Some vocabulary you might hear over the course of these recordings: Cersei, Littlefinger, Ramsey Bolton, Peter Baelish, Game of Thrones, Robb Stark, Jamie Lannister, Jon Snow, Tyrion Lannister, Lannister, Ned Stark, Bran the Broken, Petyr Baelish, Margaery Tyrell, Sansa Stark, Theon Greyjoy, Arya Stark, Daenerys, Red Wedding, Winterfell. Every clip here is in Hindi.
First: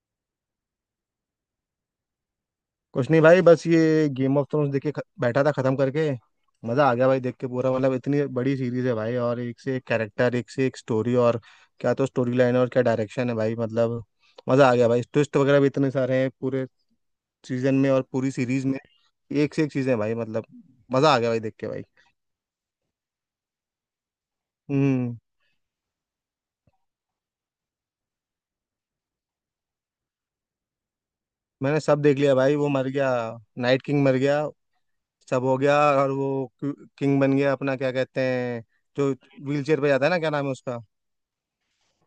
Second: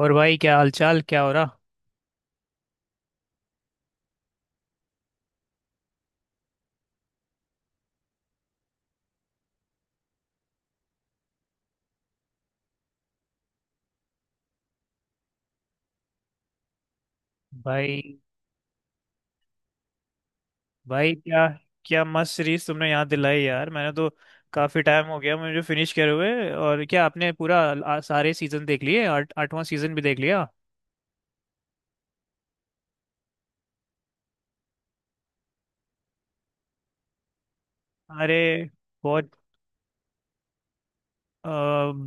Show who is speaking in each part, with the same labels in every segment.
Speaker 1: और भाई क्या हालचाल क्या हो रहा
Speaker 2: कुछ नहीं भाई, बस ये गेम ऑफ थ्रोन्स देख के बैठा था खत्म करके। मजा आ गया भाई देख के, पूरा मतलब इतनी बड़ी सीरीज है भाई, और एक से एक कैरेक्टर, एक से एक स्टोरी, और क्या तो स्टोरी लाइन, और क्या डायरेक्शन है भाई मतलब। मजा आ गया भाई, ट्विस्ट वगैरह भी इतने सारे हैं पूरे सीजन में, और
Speaker 1: भाई।
Speaker 2: पूरी सीरीज में एक से एक चीजें हैं भाई मतलब। मजा
Speaker 1: भाई
Speaker 2: आ गया भाई
Speaker 1: क्या
Speaker 2: देख के भाई।
Speaker 1: क्या मस्त सीरीज तुमने यहाँ दिलाई यार। मैंने तो काफी टाइम
Speaker 2: हम्म।
Speaker 1: हो गया मुझे फिनिश करे हुए। और क्या आपने पूरा सारे सीजन देख लिए? आठ 8वां सीजन भी देख लिया?
Speaker 2: मैंने सब देख लिया भाई, वो मर गया, नाइट किंग मर गया, सब हो गया, और वो किंग बन गया, अपना क्या कहते
Speaker 1: अरे
Speaker 2: हैं जो
Speaker 1: बहुत
Speaker 2: व्हील चेयर पे जाता है ना, क्या नाम है उसका।
Speaker 1: अ,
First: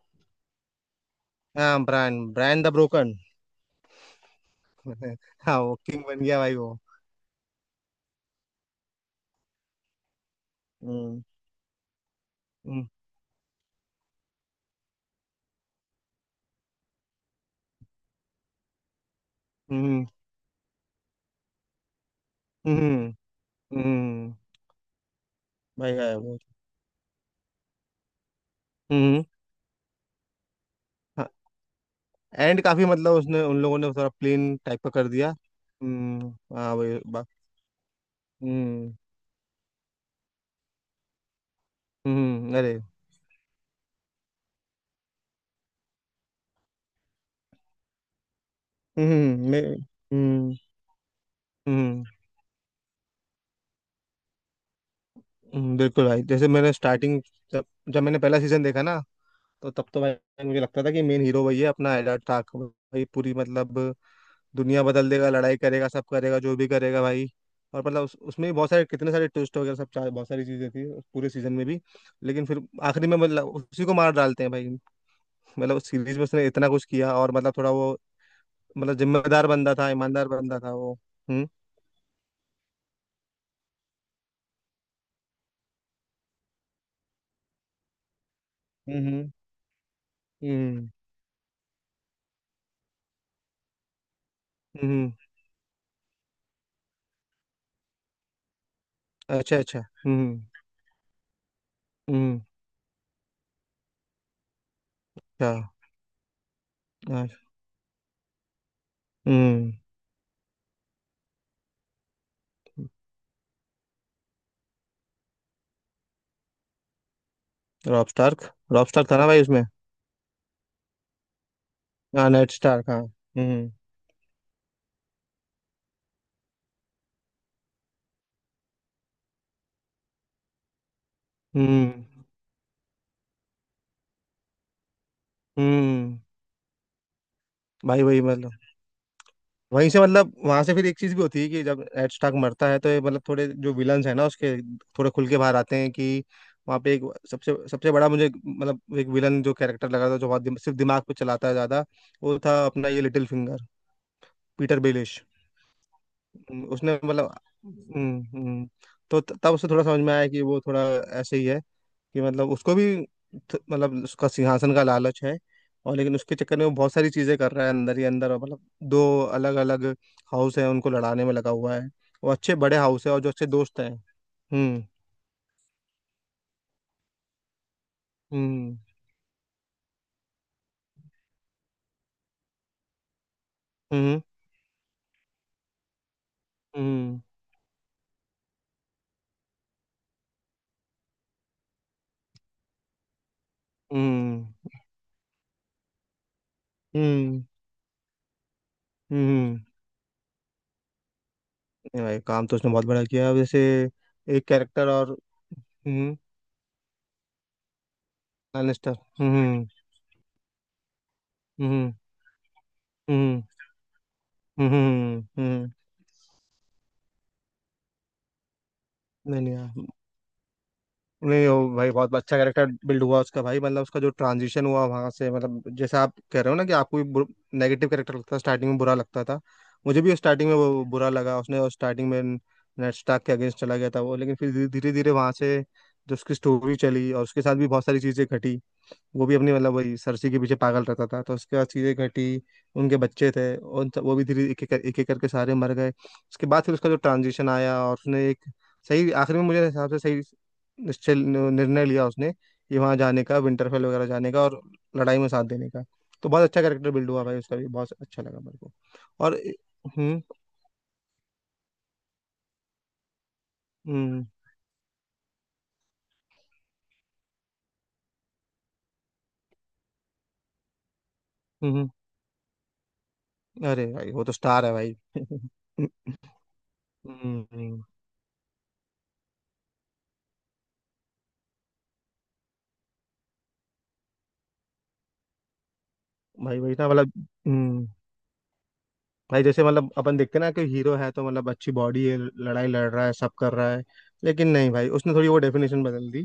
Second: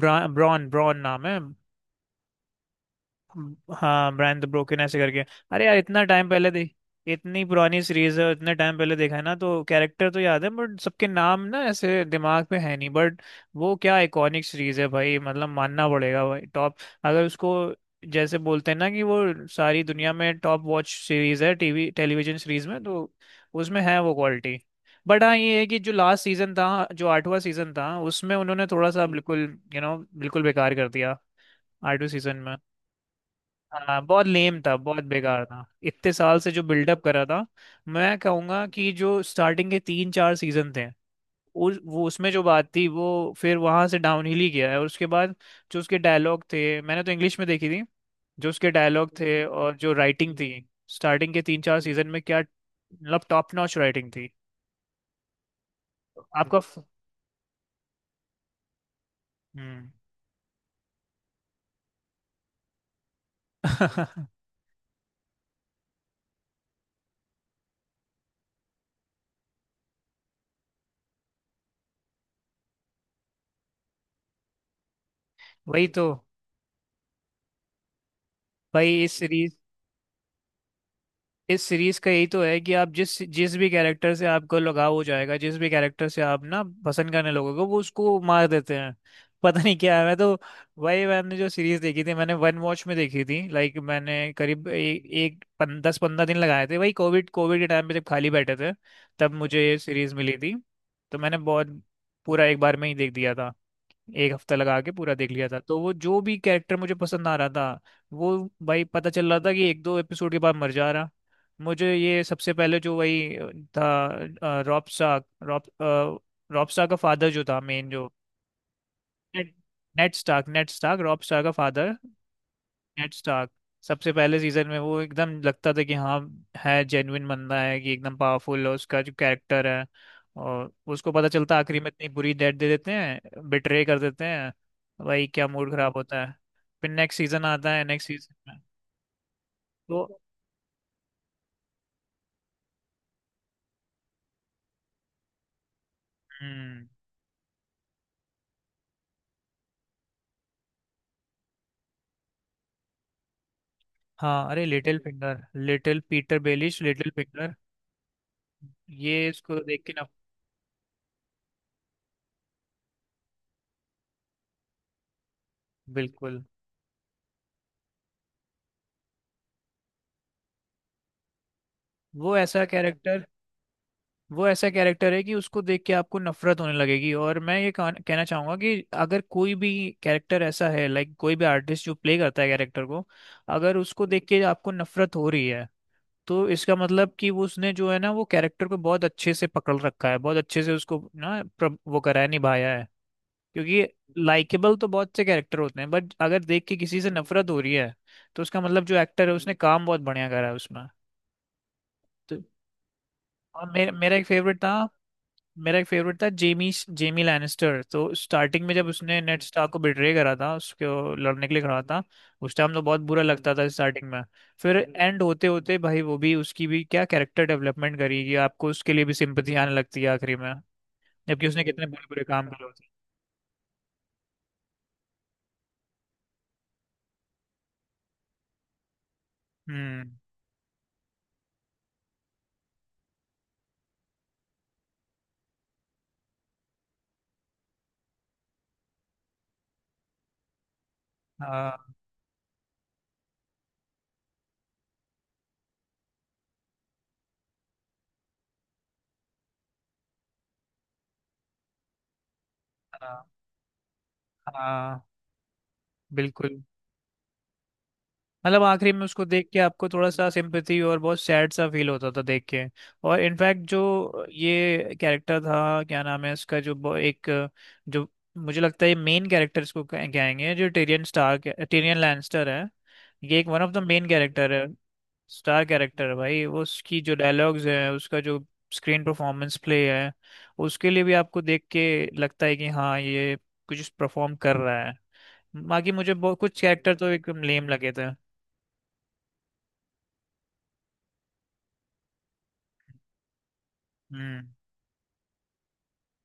Speaker 1: ब्रा, ब्रॉन ब्रॉन नाम है।
Speaker 2: हाँ, ब्रांड, ब्रांड द ब्रोकन।
Speaker 1: हाँ, ब्रांड द ब्रोकन ऐसे करके।
Speaker 2: हाँ
Speaker 1: अरे
Speaker 2: वो
Speaker 1: यार, इतना
Speaker 2: किंग बन
Speaker 1: टाइम
Speaker 2: गया
Speaker 1: पहले
Speaker 2: भाई
Speaker 1: देख
Speaker 2: वो।
Speaker 1: इतनी पुरानी सीरीज है, इतने टाइम पहले देखा है ना, तो कैरेक्टर तो याद है बट सबके
Speaker 2: हम्म,
Speaker 1: नाम ना ऐसे दिमाग पे है
Speaker 2: हम्म,
Speaker 1: नहीं, बट वो क्या आइकॉनिक सीरीज है भाई, मतलब मानना पड़ेगा भाई, टॉप। अगर उसको जैसे बोलते हैं ना कि वो सारी
Speaker 2: हम्म,
Speaker 1: दुनिया में टॉप वॉच सीरीज है, टीवी टेलीविजन सीरीज में,
Speaker 2: हम्म,
Speaker 1: तो उसमें है वो
Speaker 2: हम्म।
Speaker 1: क्वालिटी। बट हाँ ये है कि जो
Speaker 2: भाई है
Speaker 1: लास्ट
Speaker 2: वो।
Speaker 1: सीजन था, जो 8वां सीजन था, उसमें उन्होंने थोड़ा सा
Speaker 2: हम्म, हम्म।
Speaker 1: बिल्कुल यू you नो know, बिल्कुल बेकार कर दिया
Speaker 2: हाँ,
Speaker 1: 8वें सीजन में।
Speaker 2: एंड काफी, मतलब उसने, उन लोगों ने
Speaker 1: हाँ
Speaker 2: थोड़ा
Speaker 1: बहुत
Speaker 2: प्लेन
Speaker 1: लेम था,
Speaker 2: टाइप का
Speaker 1: बहुत
Speaker 2: कर दिया।
Speaker 1: बेकार था, इतने
Speaker 2: हम्म।
Speaker 1: साल से जो
Speaker 2: हाँ भाई
Speaker 1: बिल्डअप करा था। मैं कहूँगा कि
Speaker 2: हम्म,
Speaker 1: जो स्टार्टिंग के 3 4 सीजन थे उस वो उसमें जो
Speaker 2: हम्म,
Speaker 1: बात
Speaker 2: अरे,
Speaker 1: थी वो, फिर वहां से डाउन हिल ही गया है और उसके बाद जो उसके डायलॉग थे, मैंने तो इंग्लिश में देखी थी। जो उसके
Speaker 2: हम्म,
Speaker 1: डायलॉग थे
Speaker 2: मैं
Speaker 1: और जो राइटिंग थी
Speaker 2: हम्म।
Speaker 1: स्टार्टिंग के 3 4
Speaker 2: हम्म,
Speaker 1: सीजन में, क्या मतलब टॉप नॉच राइटिंग थी।
Speaker 2: बिल्कुल भाई, जैसे
Speaker 1: आपका
Speaker 2: मैंने
Speaker 1: फ-
Speaker 2: स्टार्टिंग, जब जब मैंने पहला सीजन देखा ना, तो तब
Speaker 1: हम्म।
Speaker 2: तो भाई मुझे लगता था कि मेन हीरो वही है, अपना एडा टाक भाई, पूरी मतलब दुनिया बदल देगा, लड़ाई करेगा, सब करेगा, जो भी करेगा भाई। और मतलब उसमें भी बहुत सारे, कितने सारे ट्विस्ट वगैरह, सब बहुत सारी चीजें थी उस पूरे सीजन में भी। लेकिन फिर आखिरी में मतलब उसी को मार डालते हैं भाई। मतलब
Speaker 1: वही
Speaker 2: उस
Speaker 1: तो
Speaker 2: सीरीज में उसने इतना कुछ किया, और मतलब थोड़ा वो, मतलब
Speaker 1: भाई।
Speaker 2: जिम्मेदार बंदा था, ईमानदार बंदा था वो। हम्म,
Speaker 1: इस सीरीज का यही तो है कि आप जिस जिस भी कैरेक्टर से आपको लगाव हो जाएगा, जिस भी कैरेक्टर से आप ना पसंद करने लगोगे, वो उसको मार देते हैं।
Speaker 2: हम्म,
Speaker 1: पता नहीं क्या है। मैं तो
Speaker 2: हम्म,
Speaker 1: वही, मैंने जो सीरीज देखी थी मैंने वन वॉच में देखी थी, लाइक मैंने करीब
Speaker 2: हम्म,
Speaker 1: 10 15 दिन लगाए थे। वही कोविड कोविड के टाइम पे जब खाली बैठे थे, तब
Speaker 2: अच्छा,
Speaker 1: मुझे ये
Speaker 2: अच्छा,
Speaker 1: सीरीज
Speaker 2: हम्म,
Speaker 1: मिली थी। तो मैंने बहुत
Speaker 2: हम्म,
Speaker 1: पूरा एक बार में ही देख दिया था। एक हफ्ता लगा के पूरा देख लिया
Speaker 2: अच्छा,
Speaker 1: था, तो वो जो भी कैरेक्टर मुझे पसंद
Speaker 2: हाँ,
Speaker 1: आ रहा था वो, भाई पता चल रहा था कि
Speaker 2: हम्म।
Speaker 1: एक दो एपिसोड के बाद मर जा रहा। मुझे ये सबसे पहले जो वही था, रॉब स्टार्क का फादर जो था, मेन
Speaker 2: रॉब
Speaker 1: जो
Speaker 2: स्टार्क, रॉब स्टार्क था ना भाई उसमें।
Speaker 1: नेड स्टार्क रॉब स्टार्क का फादर,
Speaker 2: हाँ, नेड स्टार्क, हाँ।
Speaker 1: Ned Stark.
Speaker 2: हम्म,
Speaker 1: सबसे पहले सीजन में वो एकदम लगता था कि हाँ, है जेन्युइन बंदा है, कि एकदम पावरफुल है उसका जो कैरेक्टर है। और उसको पता चलता है आखिरी में,
Speaker 2: हम्म,
Speaker 1: इतनी बुरी डेथ दे देते हैं, बिट्रे कर देते हैं। भाई क्या मूड खराब
Speaker 2: हम्म।
Speaker 1: होता है। फिर नेक्स्ट सीजन आता है,
Speaker 2: भाई
Speaker 1: नेक्स्ट
Speaker 2: वही
Speaker 1: सीजन
Speaker 2: मतलब,
Speaker 1: में
Speaker 2: वहीं से,
Speaker 1: तो
Speaker 2: मतलब वहां से फिर एक चीज भी होती है कि जब एड स्टार्क मरता है, तो ये मतलब थोड़े जो विलन्स है ना उसके, थोड़े खुल के बाहर आते हैं कि वहाँ
Speaker 1: हम्म,
Speaker 2: पे एक सबसे सबसे बड़ा, मुझे मतलब एक विलन जो कैरेक्टर लगा था, जो बहुत सिर्फ दिमाग पे चलाता है ज्यादा, वो था अपना ये लिटिल फिंगर,
Speaker 1: हाँ, अरे
Speaker 2: Peter
Speaker 1: little
Speaker 2: Baelish.
Speaker 1: Finger, little Peter Baelish,
Speaker 2: उसने
Speaker 1: लिटिल
Speaker 2: मतलब,
Speaker 1: फिंगर,
Speaker 2: हम्म, तो
Speaker 1: ये
Speaker 2: तब
Speaker 1: इसको
Speaker 2: उसे
Speaker 1: देख
Speaker 2: थोड़ा
Speaker 1: के
Speaker 2: समझ
Speaker 1: ना,
Speaker 2: में आया कि वो थोड़ा ऐसे ही है, कि मतलब उसको भी मतलब उसका सिंहासन का लालच है, और लेकिन उसके
Speaker 1: बिल्कुल।
Speaker 2: चक्कर में वो बहुत सारी चीजें कर रहा है अंदर ही अंदर, और मतलब दो अलग अलग हाउस है, उनको लड़ाने में लगा हुआ है, वो
Speaker 1: वो
Speaker 2: अच्छे
Speaker 1: ऐसा
Speaker 2: बड़े हाउस है और
Speaker 1: कैरेक्टर
Speaker 2: जो अच्छे दोस्त हैं।
Speaker 1: वो ऐसा
Speaker 2: हम्म,
Speaker 1: कैरेक्टर है कि उसको देख के आपको नफरत होने लगेगी। और मैं ये कहना कहना चाहूंगा
Speaker 2: हम्म,
Speaker 1: कि अगर कोई भी कैरेक्टर ऐसा है, लाइक कोई भी आर्टिस्ट जो प्ले करता है कैरेक्टर को, अगर उसको
Speaker 2: हम्म,
Speaker 1: देख के आपको नफरत हो रही है, तो इसका मतलब
Speaker 2: हम्म,
Speaker 1: कि वो उसने जो है ना, वो कैरेक्टर को बहुत अच्छे से पकड़ रखा है, बहुत अच्छे से उसको ना वो करा है, निभाया है। क्योंकि
Speaker 2: हम्म,
Speaker 1: लाइकेबल तो बहुत से कैरेक्टर होते हैं, बट अगर देख के किसी से
Speaker 2: हम्म,
Speaker 1: नफरत हो रही है, तो उसका मतलब जो एक्टर है उसने
Speaker 2: हम्म।
Speaker 1: काम बहुत बढ़िया करा है उसमें।
Speaker 2: नहीं भाई,
Speaker 1: तो
Speaker 2: काम तो उसने बहुत बड़ा किया, अब जैसे
Speaker 1: और मेरा मेरा एक
Speaker 2: एक
Speaker 1: फेवरेट था
Speaker 2: कैरेक्टर और।
Speaker 1: मेरा एक
Speaker 2: हम्म।
Speaker 1: फेवरेट था, जेमी जेमी लैनिस्टर। तो स्टार्टिंग में जब
Speaker 2: लैनिस्टर,
Speaker 1: उसने नेड
Speaker 2: हम्म,
Speaker 1: स्टार्क को बिट्रे करा था, उसको लड़ने के लिए खड़ा
Speaker 2: हम्म,
Speaker 1: था, उस टाइम तो बहुत बुरा
Speaker 2: हम्म,
Speaker 1: लगता था स्टार्टिंग में।
Speaker 2: हम्म,
Speaker 1: फिर
Speaker 2: हम्म,
Speaker 1: एंड होते
Speaker 2: हम्म,
Speaker 1: होते भाई वो भी, उसकी भी क्या कैरेक्टर डेवलपमेंट करी कि आपको उसके लिए भी
Speaker 2: नहीं, नहीं
Speaker 1: सिंपथी आने
Speaker 2: यार,
Speaker 1: लगती है आखिरी में,
Speaker 2: नहीं
Speaker 1: जबकि उसने
Speaker 2: वो
Speaker 1: कितने
Speaker 2: भाई
Speaker 1: बुरे
Speaker 2: बहुत
Speaker 1: बुरे
Speaker 2: अच्छा
Speaker 1: काम करे
Speaker 2: कैरेक्टर
Speaker 1: होते हैं।
Speaker 2: बिल्ड हुआ उसका भाई, मतलब उसका जो ट्रांजिशन हुआ वहां से, मतलब जैसे आप कह रहे हो ना कि आपको भी नेगेटिव कैरेक्टर लगता था, स्टार्टिंग में बुरा लगता था। मुझे
Speaker 1: हम्म।
Speaker 2: भी स्टार्टिंग में वो बुरा लगा, उसने स्टार्टिंग में नेड स्टार्क के अगेंस्ट चला गया था वो, लेकिन फिर धीरे धीरे वहां से जो उसकी स्टोरी चली, और उसके साथ भी बहुत सारी चीजें घटी, वो भी अपनी मतलब वही सरसी के पीछे पागल रहता था, तो उसके बाद
Speaker 1: हाँ
Speaker 2: चीज़ें घटी, उनके बच्चे थे, और वो भी धीरे एक एक एक एक करके सारे मर गए, उसके बाद फिर उसका जो ट्रांजिशन आया, और उसने एक सही, आखिर में मुझे हिसाब से सही निश्चय निर्णय लिया उसने, कि वहाँ जाने
Speaker 1: हाँ
Speaker 2: का, विंटरफेल वगैरह जाने का, और
Speaker 1: हाँ,
Speaker 2: लड़ाई में साथ देने का। तो बहुत
Speaker 1: बिल्कुल।
Speaker 2: अच्छा कैरेक्टर बिल्ड हुआ भाई उसका भी, बहुत अच्छा लगा मेरे
Speaker 1: मतलब
Speaker 2: को।
Speaker 1: आखिरी में उसको
Speaker 2: और
Speaker 1: देख के आपको थोड़ा
Speaker 2: हम्म,
Speaker 1: सा सिंपैथी और बहुत सैड सा फील होता था देख के। और इनफैक्ट जो
Speaker 2: हम्म,
Speaker 1: ये कैरेक्टर था, क्या नाम है इसका, जो एक जो, मुझे लगता है ये मेन कैरेक्टर इसको कहेंगे, जो
Speaker 2: हम्म, हम्म।
Speaker 1: टेरियन लैनिस्टर है, ये एक वन ऑफ द
Speaker 2: अरे
Speaker 1: मेन
Speaker 2: भाई वो तो
Speaker 1: कैरेक्टर है।
Speaker 2: स्टार है भाई।
Speaker 1: स्टार कैरेक्टर है भाई वो, उसकी जो
Speaker 2: हम्म,
Speaker 1: डायलॉग्स
Speaker 2: हम्म।
Speaker 1: है, उसका जो स्क्रीन परफॉर्मेंस प्ले है, उसके लिए भी आपको देख के लगता है कि हाँ, ये कुछ परफॉर्म कर रहा है। बाकी मुझे बहुत
Speaker 2: भाई
Speaker 1: कुछ
Speaker 2: वही ना
Speaker 1: कैरेक्टर तो
Speaker 2: मतलब।
Speaker 1: एकदम लेम
Speaker 2: हम्म।
Speaker 1: लगे थे।
Speaker 2: भाई जैसे मतलब अपन देखते ना कि हीरो है तो मतलब अच्छी बॉडी है, लड़ाई लड़ रहा है, सब कर रहा है,
Speaker 1: हम्म।
Speaker 2: लेकिन नहीं भाई उसने थोड़ी वो डेफिनेशन बदल दी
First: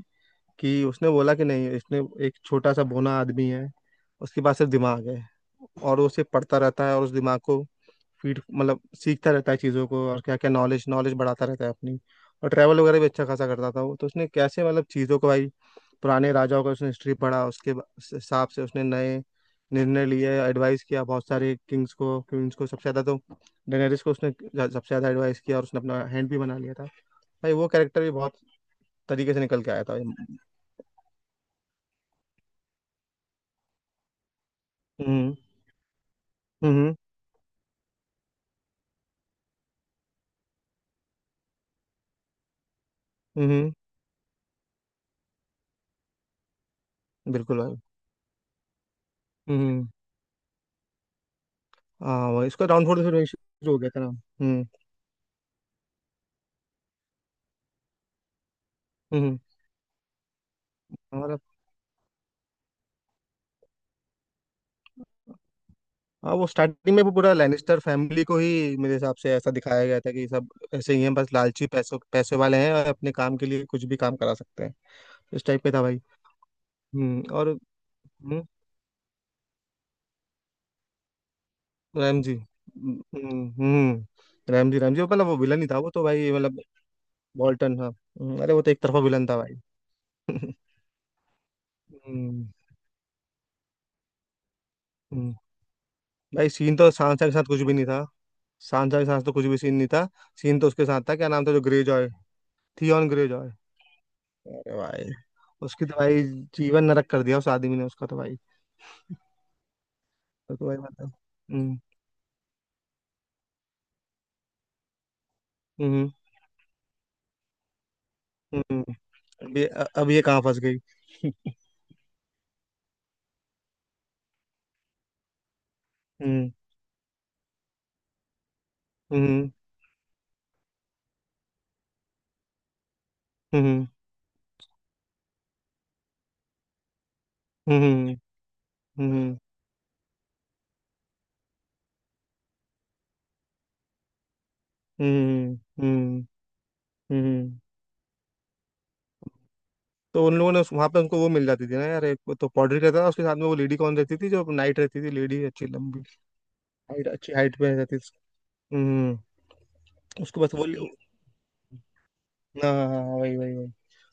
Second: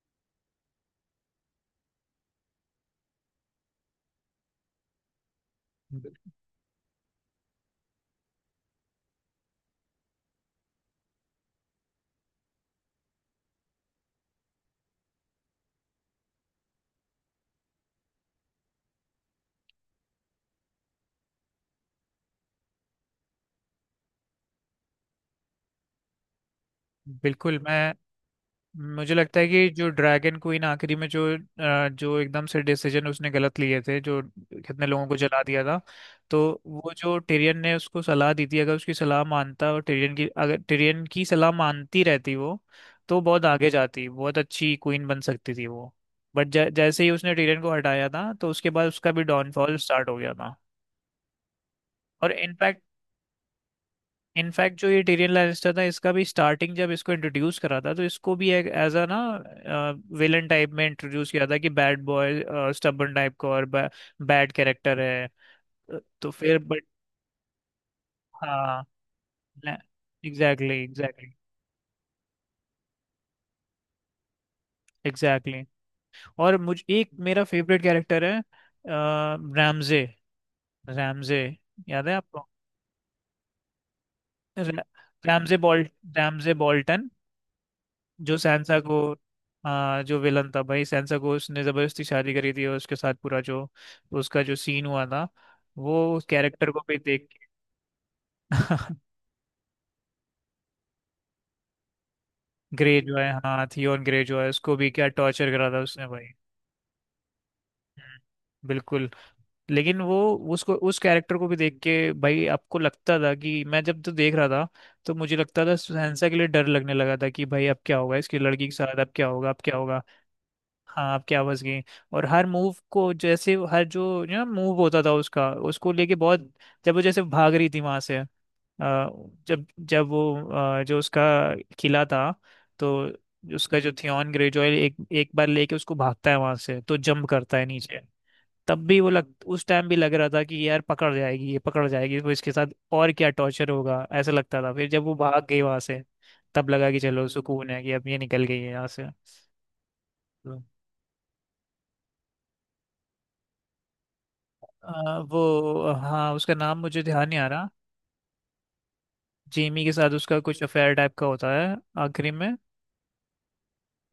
Speaker 2: कि उसने बोला कि नहीं, इसने एक छोटा सा बोना आदमी है, उसके पास सिर्फ दिमाग है, और वो
Speaker 1: बिल-
Speaker 2: सिर्फ पढ़ता रहता है, और उस दिमाग को फीड, मतलब सीखता रहता है चीज़ों को, और क्या क्या नॉलेज, नॉलेज बढ़ाता रहता है अपनी। और ट्रैवल वगैरह भी अच्छा खासा करता था वो, तो उसने कैसे मतलब चीज़ों को भाई, पुराने राजाओं का उसने हिस्ट्री पढ़ा, उसके उस हिसाब से उसने नए निर्णय लिए, एडवाइस किया बहुत सारे किंग्स को, क्वींस को, सबसे ज्यादा तो डेनेरिस को उसने सबसे ज्यादा एडवाइस किया, और उसने अपना हैंड भी बना लिया था। भाई
Speaker 1: बिल्कुल।
Speaker 2: वो
Speaker 1: मैं,
Speaker 2: कैरेक्टर भी बहुत
Speaker 1: मुझे
Speaker 2: तरीके
Speaker 1: लगता
Speaker 2: से
Speaker 1: है
Speaker 2: निकल
Speaker 1: कि
Speaker 2: के आया
Speaker 1: जो
Speaker 2: था। हम्म,
Speaker 1: ड्रैगन क्वीन आखिरी में जो एकदम से डिसीजन उसने गलत लिए थे, जो कितने लोगों को
Speaker 2: हम्म,
Speaker 1: जला दिया था, तो वो
Speaker 2: हम्म,
Speaker 1: जो टिरियन ने उसको सलाह दी थी, अगर उसकी सलाह मानता, और टिरियन की अगर टिरियन की सलाह मानती रहती वो, तो बहुत आगे
Speaker 2: हम्म,
Speaker 1: जाती, बहुत अच्छी क्वीन बन सकती थी वो, बट जैसे ही उसने
Speaker 2: बिल्कुल
Speaker 1: टिरियन को
Speaker 2: भाई।
Speaker 1: हटाया था, तो उसके बाद उसका भी डाउनफॉल
Speaker 2: हम्म।
Speaker 1: स्टार्ट हो गया था।
Speaker 2: हाँ
Speaker 1: और
Speaker 2: वही, इसका
Speaker 1: इनफैक्ट,
Speaker 2: डाउनफॉल तो फिर वही शुरू हो गया था ना। हम्म,
Speaker 1: जो ये टीरियन लैनिस्टर था, इसका भी स्टार्टिंग जब इसको इंट्रोड्यूस करा था, तो इसको भी एक एज अ ना
Speaker 2: हम्म
Speaker 1: विलन टाइप में इंट्रोड्यूस
Speaker 2: और
Speaker 1: किया था कि बैड बॉय, स्टबर्न टाइप का और बैड कैरेक्टर है। तो
Speaker 2: हाँ। वो
Speaker 1: फिर बट
Speaker 2: स्टार्टिंग में वो पूरा लैनिस्टर फैमिली को ही
Speaker 1: हाँ,
Speaker 2: मेरे हिसाब से ऐसा दिखाया गया था कि सब
Speaker 1: एग्जैक्टली,
Speaker 2: ऐसे ही हैं,
Speaker 1: एग्जैक्टली,
Speaker 2: बस लालची, पैसों, पैसे वाले हैं, और अपने काम के लिए कुछ भी काम करा सकते हैं, इस टाइप
Speaker 1: एग्जैक्टली।
Speaker 2: पे था भाई।
Speaker 1: और मुझे एक मेरा
Speaker 2: और
Speaker 1: फेवरेट कैरेक्टर है,
Speaker 2: हम्म,
Speaker 1: रैमजे, रैमजे, याद है
Speaker 2: राम जी,
Speaker 1: आपको,
Speaker 2: हम्म, राम जी, राम जी वो मतलब वो
Speaker 1: रैमजे
Speaker 2: विलन ही था वो,
Speaker 1: बॉल्ट
Speaker 2: तो भाई
Speaker 1: रैमजे
Speaker 2: मतलब
Speaker 1: बॉल्टन,
Speaker 2: वॉल्टन, हाँ,
Speaker 1: जो
Speaker 2: अरे वो तो
Speaker 1: सैनसा
Speaker 2: एक तरफा
Speaker 1: को,
Speaker 2: विलन था भाई।
Speaker 1: जो विलन था भाई, सैनसा को उसने जबरदस्ती शादी
Speaker 2: हम्म,
Speaker 1: करी थी और उसके साथ पूरा जो उसका जो सीन हुआ था,
Speaker 2: हम्म।
Speaker 1: वो उस
Speaker 2: भाई
Speaker 1: कैरेक्टर
Speaker 2: सीन
Speaker 1: को
Speaker 2: तो
Speaker 1: भी देख
Speaker 2: सांसा के
Speaker 1: के।
Speaker 2: साथ कुछ भी नहीं था, सांसा के साथ तो कुछ भी सीन नहीं था, सीन तो उसके साथ था, क्या नाम था जो ग्रे जॉय,
Speaker 1: ग्रे
Speaker 2: थियॉन
Speaker 1: जो
Speaker 2: ग्रे
Speaker 1: है,
Speaker 2: जॉय।
Speaker 1: हाँ, थियोन ग्रे जो है, उसको
Speaker 2: अरे
Speaker 1: भी
Speaker 2: भाई,
Speaker 1: क्या टॉर्चर करा था
Speaker 2: उसकी तो
Speaker 1: उसने
Speaker 2: भाई
Speaker 1: भाई।
Speaker 2: जीवन नरक कर दिया उस आदमी ने उसका, तो भाई
Speaker 1: बिल्कुल। लेकिन वो,
Speaker 2: तो
Speaker 1: उसको
Speaker 2: भाई
Speaker 1: उस
Speaker 2: मतलब।
Speaker 1: कैरेक्टर को भी देख
Speaker 2: हम्म,
Speaker 1: के भाई आपको लगता था कि, मैं जब तो देख रहा था, तो मुझे लगता था
Speaker 2: हम्म,
Speaker 1: सैनसा के लिए डर लगने लगा था कि, भाई अब क्या होगा इसकी लड़की के
Speaker 2: हम्म।
Speaker 1: साथ, अब क्या होगा,
Speaker 2: अब
Speaker 1: अब
Speaker 2: ये
Speaker 1: क्या होगा।
Speaker 2: अब ये कहाँ फंस गई।
Speaker 1: हाँ, आपके आवाज की, और हर मूव को, जैसे हर जो मूव होता था, उसका, उसको लेके
Speaker 2: हम्म,
Speaker 1: बहुत। जब वो जैसे भाग रही थी वहां से,
Speaker 2: हम्म,
Speaker 1: जब जब वो, जो उसका किला था, तो उसका
Speaker 2: हम्म,
Speaker 1: जो थियॉन ग्रेजॉय एक एक बार लेके उसको भागता है वहां से, तो जंप करता है
Speaker 2: हम्म,
Speaker 1: नीचे।
Speaker 2: हम्म,
Speaker 1: तब भी वो लग
Speaker 2: हम्म,
Speaker 1: उस टाइम भी लग रहा था कि यार पकड़ जाएगी, ये पकड़ जाएगी, तो इसके साथ और क्या टॉर्चर होगा ऐसा लगता था। फिर जब वो भाग
Speaker 2: हम्म,
Speaker 1: गई वहां से,
Speaker 2: हम्म,
Speaker 1: तब लगा कि चलो
Speaker 2: हम्म।
Speaker 1: सुकून है कि अब ये निकल गई है यहाँ
Speaker 2: तो उन
Speaker 1: से।
Speaker 2: लोगों ने वहां पे उनको वो मिल जाती थी ना यार, एक वो तो पॉडरी रहता था उसके साथ में, वो लेडी कौन रहती थी जो नाइट रहती थी, लेडी अच्छी
Speaker 1: वो,
Speaker 2: लंबी,
Speaker 1: हाँ, उसका नाम मुझे
Speaker 2: हाइट
Speaker 1: ध्यान
Speaker 2: अच्छी
Speaker 1: नहीं आ
Speaker 2: हाइट
Speaker 1: रहा।
Speaker 2: पे रहती थी। हम्म।
Speaker 1: जेमी के साथ उसका
Speaker 2: उसको बस
Speaker 1: कुछ
Speaker 2: वो,
Speaker 1: अफेयर टाइप का होता है आखिरी में।
Speaker 2: हाँ, हाँ, हाँ, वही वही वही,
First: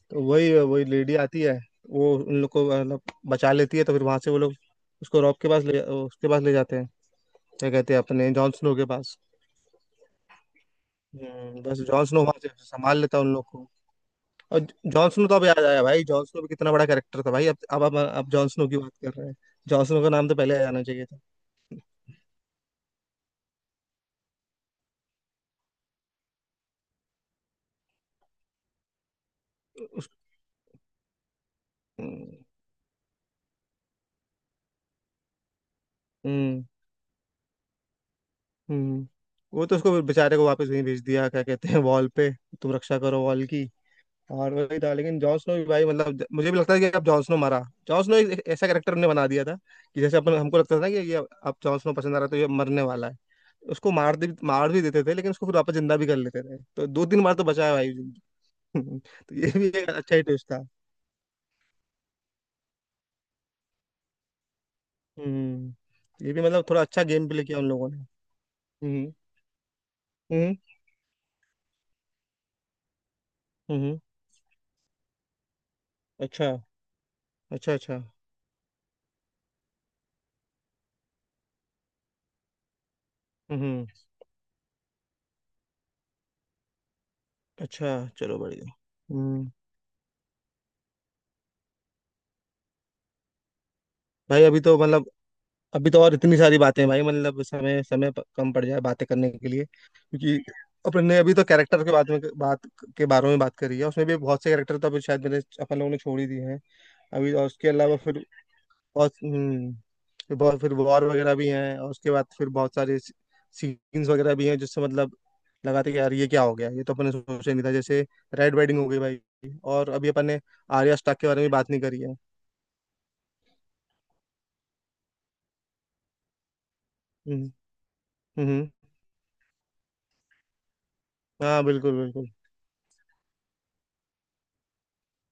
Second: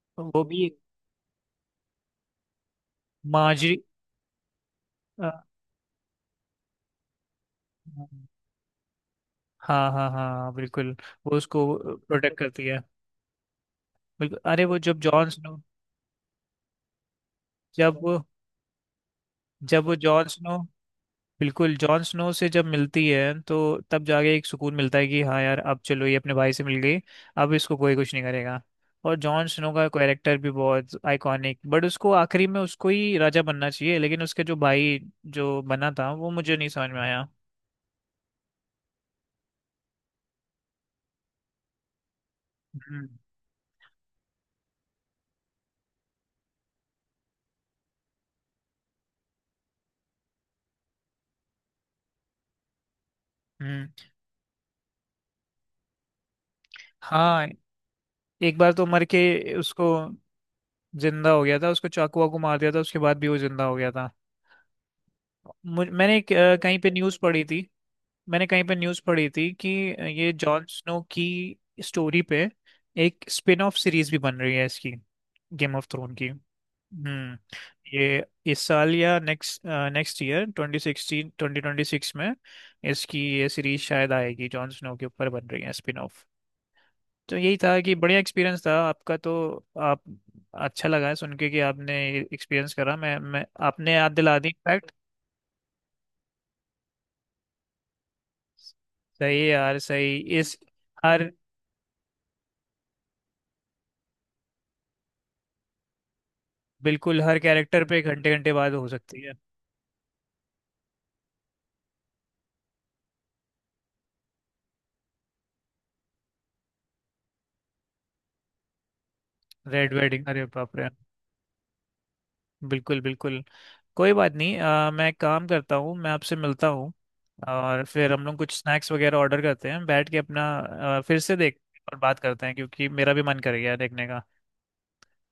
Speaker 2: तो
Speaker 1: वो
Speaker 2: वही
Speaker 1: भी,
Speaker 2: वही लेडी आती है, वो उन लोग को मतलब बचा
Speaker 1: मार्जरी,
Speaker 2: लेती है, तो फिर वहां से वो लोग उसको
Speaker 1: आ,
Speaker 2: रॉब के पास ले, उसके पास ले जाते हैं, क्या कहते हैं अपने जॉन स्नो के पास।
Speaker 1: हाँ हाँ हाँ, बिल्कुल। वो उसको
Speaker 2: बस जॉन स्नो
Speaker 1: प्रोटेक्ट
Speaker 2: वहां से
Speaker 1: करती है।
Speaker 2: संभाल लेता है उन लोग को।
Speaker 1: बिल्कुल,
Speaker 2: और
Speaker 1: अरे वो जब
Speaker 2: जॉन स्नो
Speaker 1: जॉन
Speaker 2: तो अब
Speaker 1: स्नो,
Speaker 2: याद आया भाई, जॉन स्नो भी कितना बड़ा कैरेक्टर था भाई, अब अब अब,
Speaker 1: जब वो
Speaker 2: अब जॉन स्नो की बात कर रहे हैं,
Speaker 1: जब
Speaker 2: जॉन
Speaker 1: वो
Speaker 2: स्नो का
Speaker 1: जॉन
Speaker 2: नाम तो पहले
Speaker 1: स्नो
Speaker 2: आ जाना चाहिए था।
Speaker 1: बिल्कुल जॉन स्नो से जब मिलती है, तो तब जाके एक सुकून मिलता है कि हाँ यार, अब चलो ये अपने भाई से मिल गई, अब इसको कोई कुछ नहीं करेगा। और जॉन स्नो का
Speaker 2: उस
Speaker 1: कैरेक्टर भी बहुत आइकॉनिक, बट उसको
Speaker 2: हम्म,
Speaker 1: आखिरी में उसको ही राजा बनना चाहिए, लेकिन उसके जो भाई जो बना था वो मुझे नहीं समझ में आया।
Speaker 2: हम्म। वो तो उसको बेचारे को वापस वहीं भेज दिया, क्या कहते हैं वॉल पे, तुम रक्षा
Speaker 1: हम्म।
Speaker 2: करो वॉल की, और वही था। लेकिन जॉन स्नो भी भाई, मतलब मुझे भी लगता है कि अब जॉन स्नो मरा। जॉन स्नो एक एक ऐसा कैरेक्टर उन्होंने बना दिया था कि जैसे अपन, हमको लगता था ना कि ये अब जॉन स्नो पसंद आ रहा है तो ये मरने वाला है,
Speaker 1: हम्म।
Speaker 2: उसको मार दे, मार भी देते थे, लेकिन उसको फिर वापस जिंदा भी कर लेते थे, तो दो तीन बार तो
Speaker 1: हाँ,
Speaker 2: बचाया भाई जिंदा।
Speaker 1: एक बार तो मर के
Speaker 2: तो ये भी
Speaker 1: उसको,
Speaker 2: एक अच्छा ही ट्विस्ट था।
Speaker 1: जिंदा हो गया था, उसको चाकू वाकू मार दिया था उसके बाद भी वो जिंदा हो गया था।
Speaker 2: हम्म।
Speaker 1: मुझ मैंने
Speaker 2: ये भी मतलब
Speaker 1: कहीं
Speaker 2: थोड़ा
Speaker 1: पे
Speaker 2: अच्छा
Speaker 1: न्यूज़
Speaker 2: गेम
Speaker 1: पढ़ी
Speaker 2: प्ले किया
Speaker 1: थी,
Speaker 2: उन लोगों ने।
Speaker 1: मैंने कहीं पे न्यूज़
Speaker 2: हम्म,
Speaker 1: पढ़ी थी कि ये
Speaker 2: हम्म,
Speaker 1: जॉन स्नो की स्टोरी पे एक स्पिन ऑफ
Speaker 2: हम्म,
Speaker 1: सीरीज भी बन रही है इसकी, गेम ऑफ थ्रोन की।
Speaker 2: अच्छा,
Speaker 1: हम्म।
Speaker 2: अच्छा, अच्छा।
Speaker 1: ये इस साल या नेक्स्ट, ईयर 2026 में इसकी ये सीरीज
Speaker 2: हम्म।
Speaker 1: शायद आएगी, जॉन स्नो के ऊपर बन रही है स्पिन ऑफ। तो यही था
Speaker 2: अच्छा,
Speaker 1: कि बढ़िया
Speaker 2: चलो
Speaker 1: एक्सपीरियंस
Speaker 2: बढ़िया।
Speaker 1: था आपका तो।
Speaker 2: हम्म।
Speaker 1: आप अच्छा लगा है सुन के कि आपने एक्सपीरियंस करा। मैं आपने याद दिला
Speaker 2: भाई
Speaker 1: दी
Speaker 2: अभी तो
Speaker 1: इनफैक्ट।
Speaker 2: मतलब, अभी तो और इतनी सारी बातें हैं भाई, मतलब समय समय कम पड़ जाए बातें करने
Speaker 1: सही है
Speaker 2: के लिए,
Speaker 1: यार, सही
Speaker 2: क्योंकि
Speaker 1: इस
Speaker 2: अपन ने
Speaker 1: हर,
Speaker 2: अभी तो कैरेक्टर के बारे में बात, के बारे में बात करी है, उसमें भी बहुत से कैरेक्टर तो अभी शायद मैंने, अपन लोगों ने छोड़ ही दिए हैं
Speaker 1: बिल्कुल
Speaker 2: अभी।
Speaker 1: हर
Speaker 2: और उसके
Speaker 1: कैरेक्टर
Speaker 2: अलावा
Speaker 1: पे
Speaker 2: फिर
Speaker 1: घंटे घंटे बाद हो
Speaker 2: बहुत,
Speaker 1: सकती है।
Speaker 2: फिर बहुत फिर वॉर वगैरह भी हैं, और उसके बाद फिर बहुत सारे सीन्स वगैरह भी हैं, जिससे मतलब लगा था कि यार ये क्या हो गया, ये तो अपन ने सोचा ही नहीं था, जैसे रेड वेडिंग हो गई भाई। और
Speaker 1: रेड
Speaker 2: अभी
Speaker 1: वेडिंग,
Speaker 2: अपन ने
Speaker 1: अरे बाप रे।
Speaker 2: आर्या स्टाक के बारे में बात नहीं करी है।
Speaker 1: बिल्कुल, बिल्कुल। कोई बात नहीं। मैं एक काम करता हूँ, मैं आपसे मिलता हूँ,
Speaker 2: हम्म,
Speaker 1: और फिर हम लोग
Speaker 2: हम्म,
Speaker 1: कुछ स्नैक्स वगैरह ऑर्डर करते हैं, बैठ के अपना फिर से देख
Speaker 2: हाँ, बिल्कुल,
Speaker 1: और बात
Speaker 2: बिल्कुल।
Speaker 1: करते हैं, क्योंकि मेरा भी मन कर गया देखने का।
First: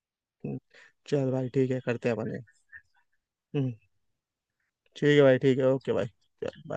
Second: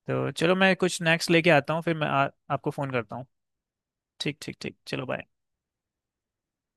Speaker 1: तो चलो
Speaker 2: हम्म,
Speaker 1: मैं कुछ स्नैक्स
Speaker 2: चल
Speaker 1: लेके
Speaker 2: भाई ठीक
Speaker 1: आता
Speaker 2: है,
Speaker 1: हूँ, फिर मैं
Speaker 2: करते हैं अपने।
Speaker 1: आपको फ़ोन करता हूँ।
Speaker 2: हम्म,
Speaker 1: ठीक, ठीक, ठीक, चलो,
Speaker 2: ठीक है भाई,
Speaker 1: बाय।
Speaker 2: ठीक है, ओके भाई। चल bye।